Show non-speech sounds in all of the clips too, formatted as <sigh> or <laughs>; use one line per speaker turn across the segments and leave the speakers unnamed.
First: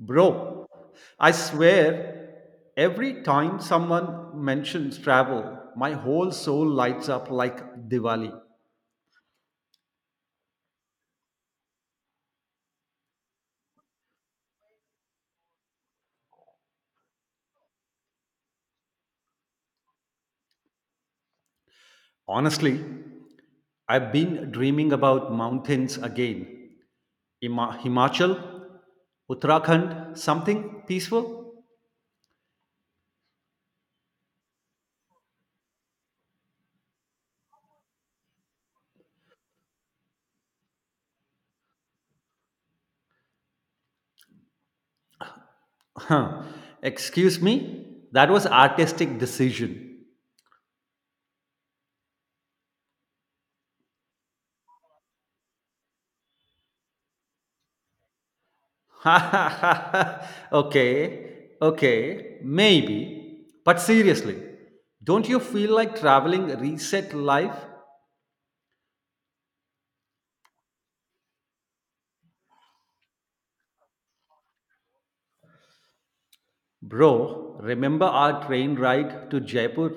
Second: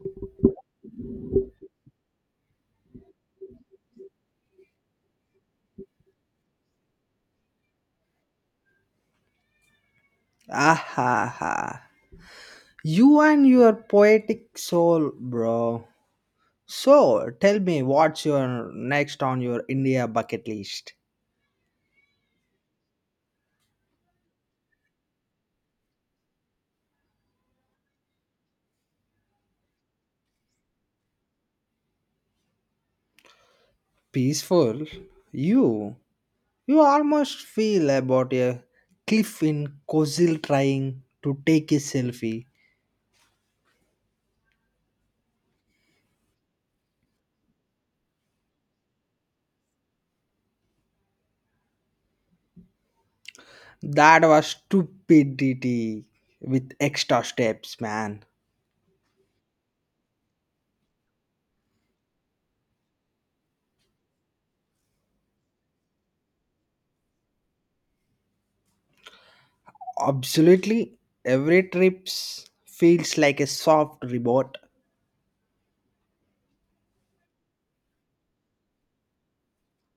Bro, I swear, every time someone mentions travel, my whole soul lights up like Diwali.
Ah ha ha. You and your poetic soul, bro. So, tell me what's your next on your India bucket list?
Honestly, I've been dreaming about mountains again. Himachal, Uttarakhand, something peaceful?
Peaceful? You? You almost feel about a cliff in Kozil trying to take a selfie.
Huh. Excuse me? That was artistic decision.
That was stupidity with extra steps, man.
<laughs> Okay, okay, maybe. But seriously, don't you feel like traveling reset life?
Absolutely, every trip feels like a soft reward.
Bro, remember our train ride to Jaipur?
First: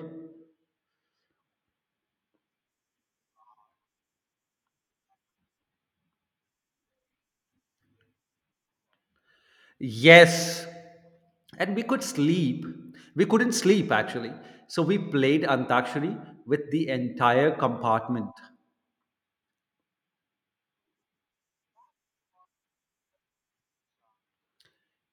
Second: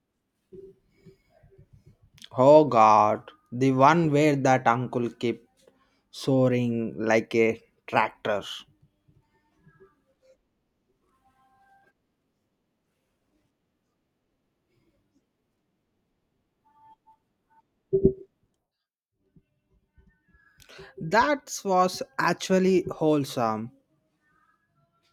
Oh god, the one where that uncle kept soaring like a tractor.
Yes, and we could sleep. We couldn't sleep actually. So we played Antakshari with the entire compartment.
That was actually wholesome.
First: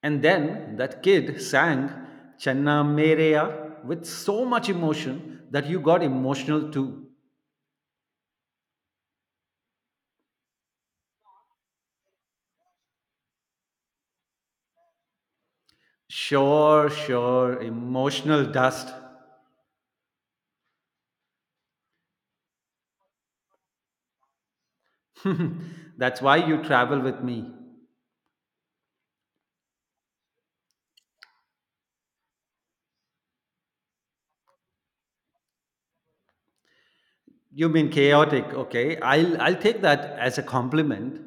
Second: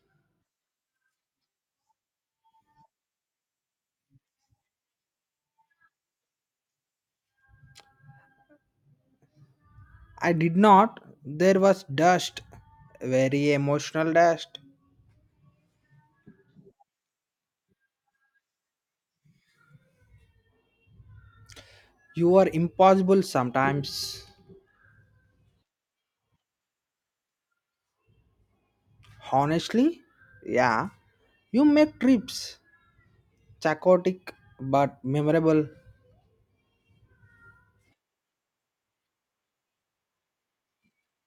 And then that kid sang Channa Mereya with so much emotion that you got emotional too.
I did not. There was dust, very emotional dust.
Sure, sure. Emotional dust.
You are impossible sometimes.
<laughs> That's why you travel with me.
Honestly, yeah. You make trips chaotic but memorable.
You mean chaotic, okay? I'll take that as a compliment.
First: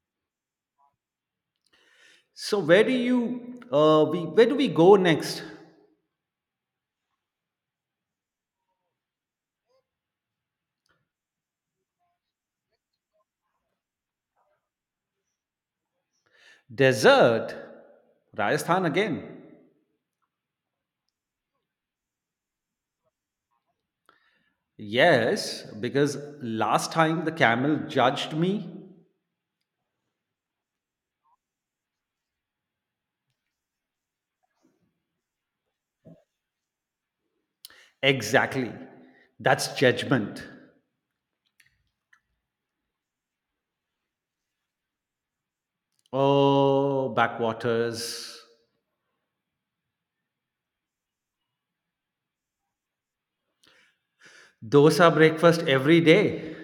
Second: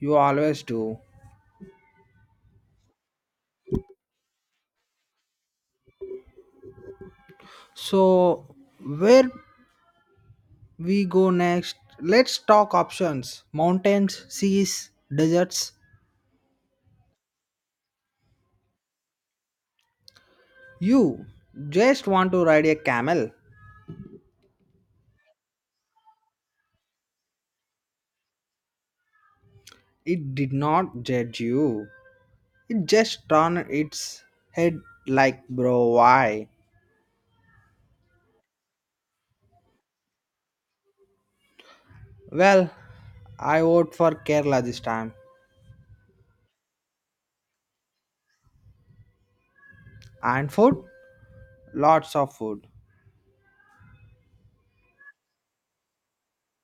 You always do.
So where do you we where do we go next?
So, where we go next. Let's talk options mountains, seas, deserts.
Desert? Rajasthan again.
You just want to ride a camel.
Yes, because last time the camel judged me.
It did not judge you, it just turned its head like, bro, why?
Exactly. That's judgment.
Well, I vote for Kerala this time.
Oh, backwaters.
And food? Lots of food.
Dosa breakfast every day.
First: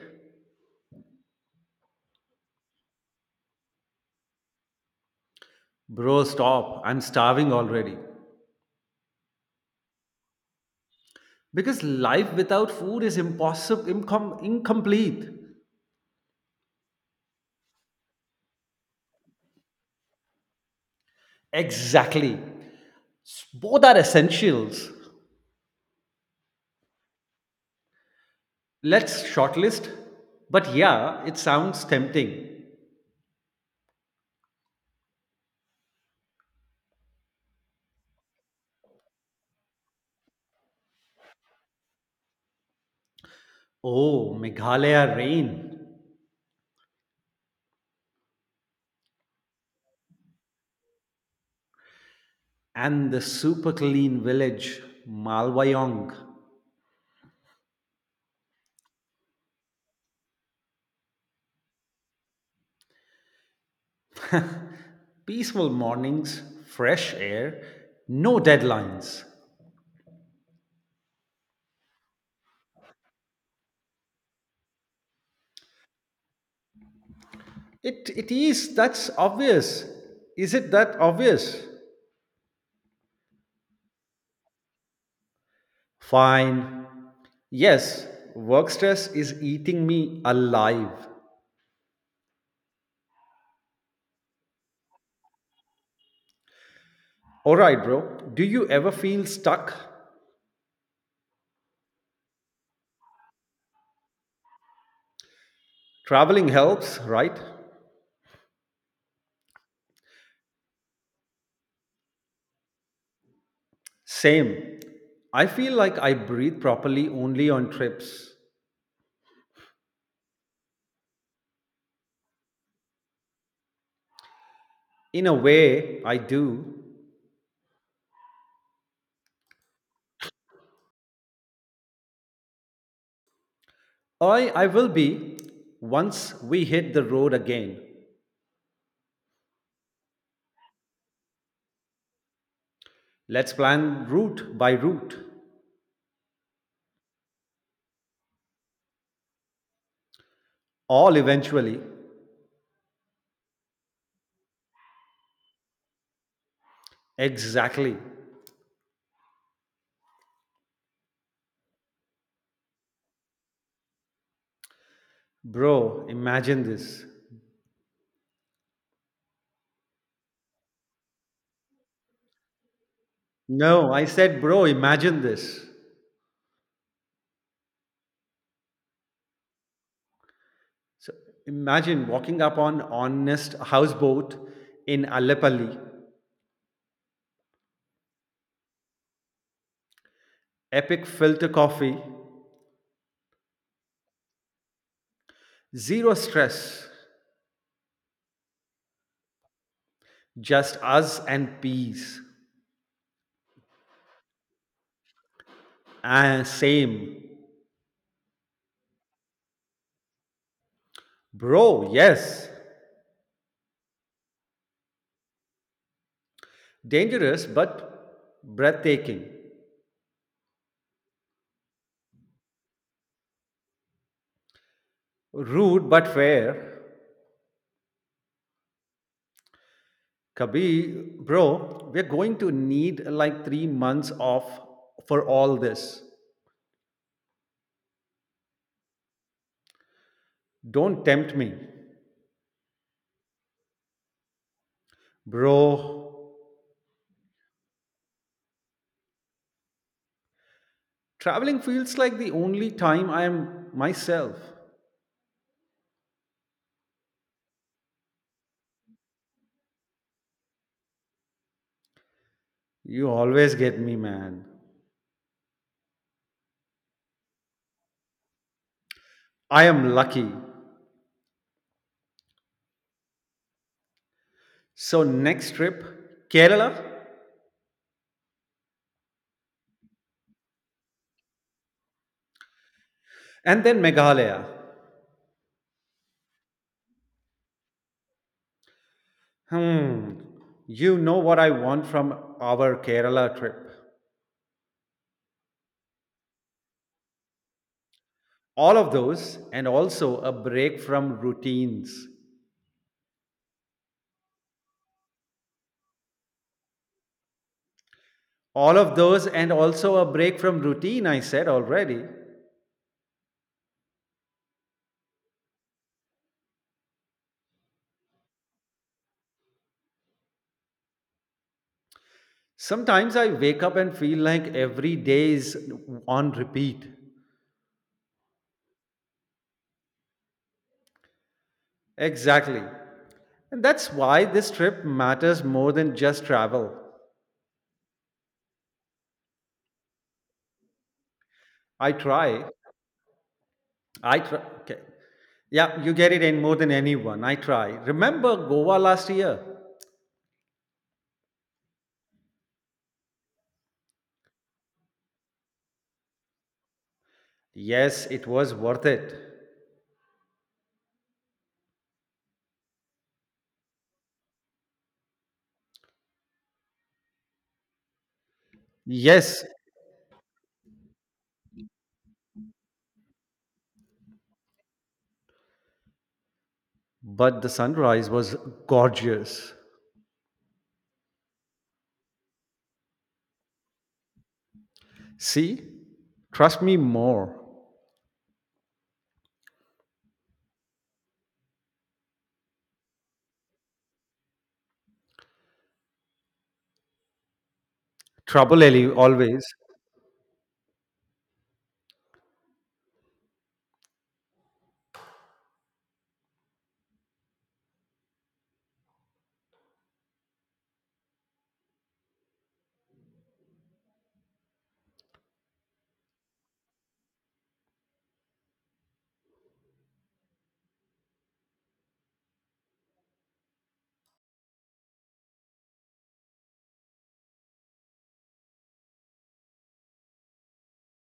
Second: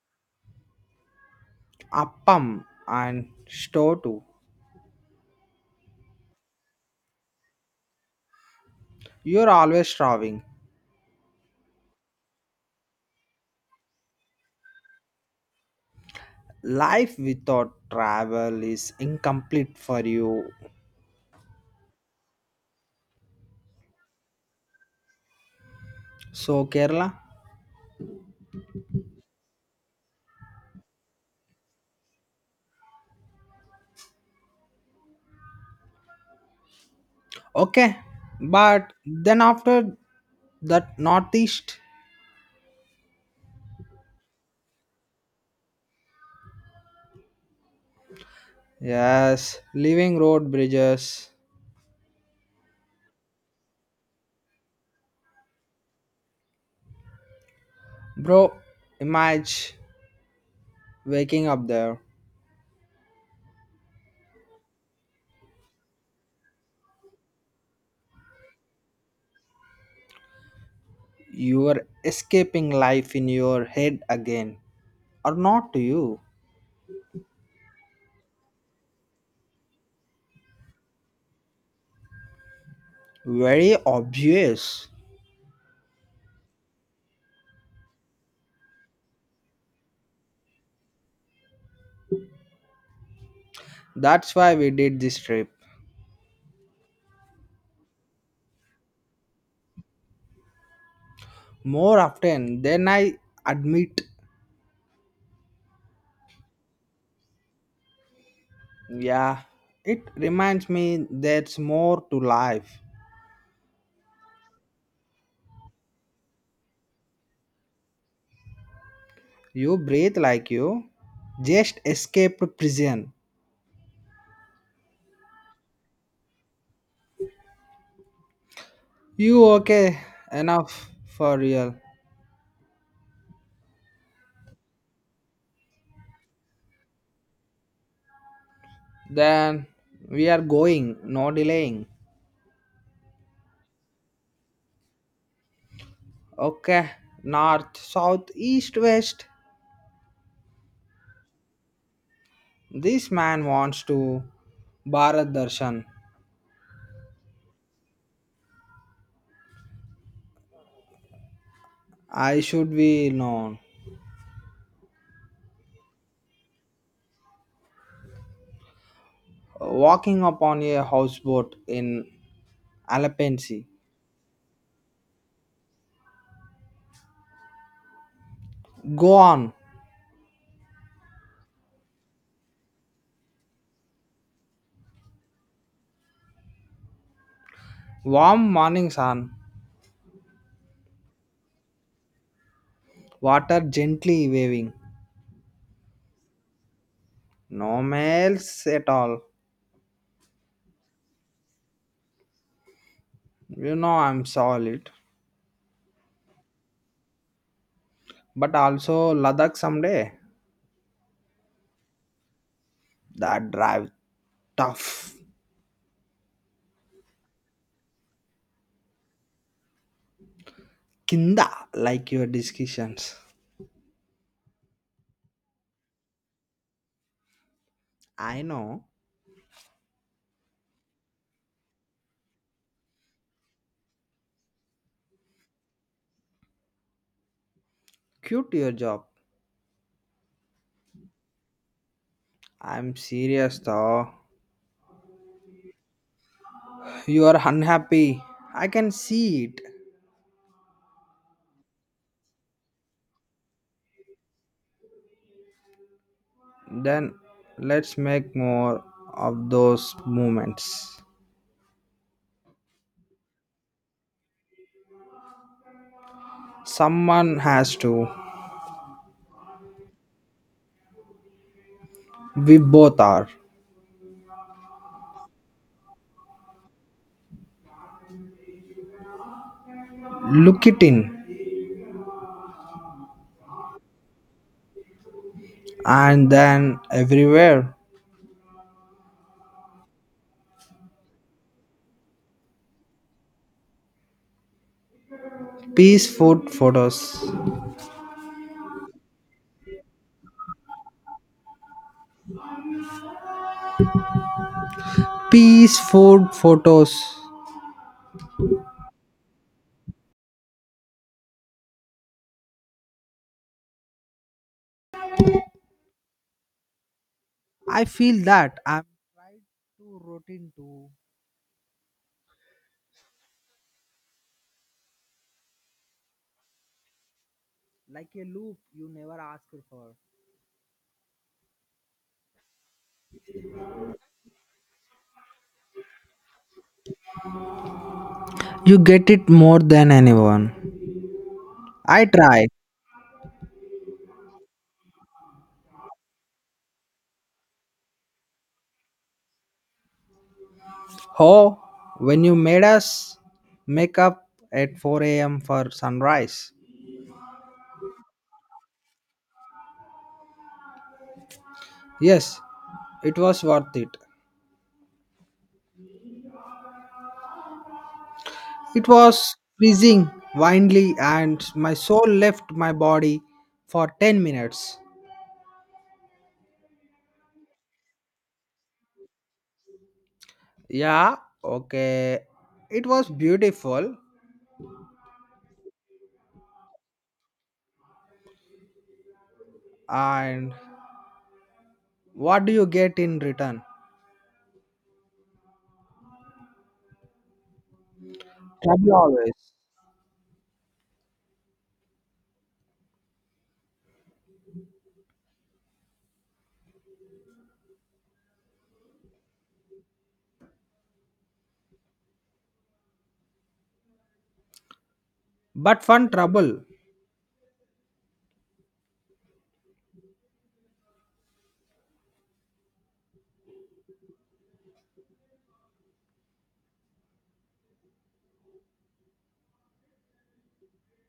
Appam and store too.
Bro, stop. I'm starving already.
You're always traveling.
Because life without food is impossible, incomplete.
Life without travel is incomplete for you.
Exactly. Both are essentials.
So, Kerala?
Let's shortlist. But yeah, it sounds tempting.
Okay, but then after that northeast,
Oh, Meghalaya rain
yes, leaving road bridges,
and the super clean village, Malwayong.
bro. Imagine waking up there.
Peaceful mornings, fresh air, no deadlines.
You are escaping life in your head again, or not to you?
It is, that's obvious. Is it that obvious?
Very obvious.
Fine. Yes, work stress is eating me alive.
That's why we did this trip
Alright, bro. Do you ever feel stuck?
more often than I admit.
Traveling helps, right?
Yeah, it reminds me there's more to life.
Same. I feel like I breathe properly only on trips.
You breathe like you just escaped prison.
In a way, I do.
You okay? Enough for real.
I will be once we hit the road again.
Then we are going, no delaying.
Let's plan route by route.
Okay, north, south, east, west.
All eventually.
This man wants to Bharat Darshan.
Exactly.
I should be known.
Bro, imagine this.
Walking upon a houseboat in Alapensi.
No, I said, bro, imagine this.
Go on.
So imagine walking up on honest houseboat in Alepalli,
Warm morning sun.
epic filter coffee,
Water gently waving.
zero stress,
No males at all.
just us and peace.
You know, I'm solid.
Ah, same.
But also Ladakh someday.
Bro, yes.
That drive tough.
Dangerous but breathtaking.
Kinda like your discussions.
Rude but fair.
I know.
Kabir, bro, we're going to need like 3 months off for all this.
Cute your job.
Don't tempt me.
I'm serious though.
Bro,
You are unhappy. I can see it.
traveling feels like the only time I am myself.
Then let's make more of those moments.
You always get me, man.
Someone has to.
I am lucky.
We both are.
So, next trip, Kerala,
Look it in.
and then Meghalaya.
And then everywhere.
Hmm, you know what I want from our Kerala trip.
Peace food photos.
All of those, and also a break from routines.
Peace, food, photos.
All of those, and also a break from routine, I said already.
I feel that I'm too routine to,
Sometimes I wake up and feel like every day is on repeat.
like a loop you never ask for.
Exactly. And that's why this trip matters more than just travel.
You get it more than anyone.
I
I
try.
try.
I try. Okay. Yeah, you get it in more than anyone. I try. Remember Goa last year?
Oh, when you made us make up at 4 a.m. for sunrise.
Yes, it was worth it.
Yes, it was worth it. It was
Yes,
freezing, windly, and my soul left my body for 10 minutes.
but the sunrise was gorgeous.
Yeah, okay. It was beautiful
See? Trust me more.
and what do you get in return?
Trouble Ellie
Trouble
always.
always. But fun trouble.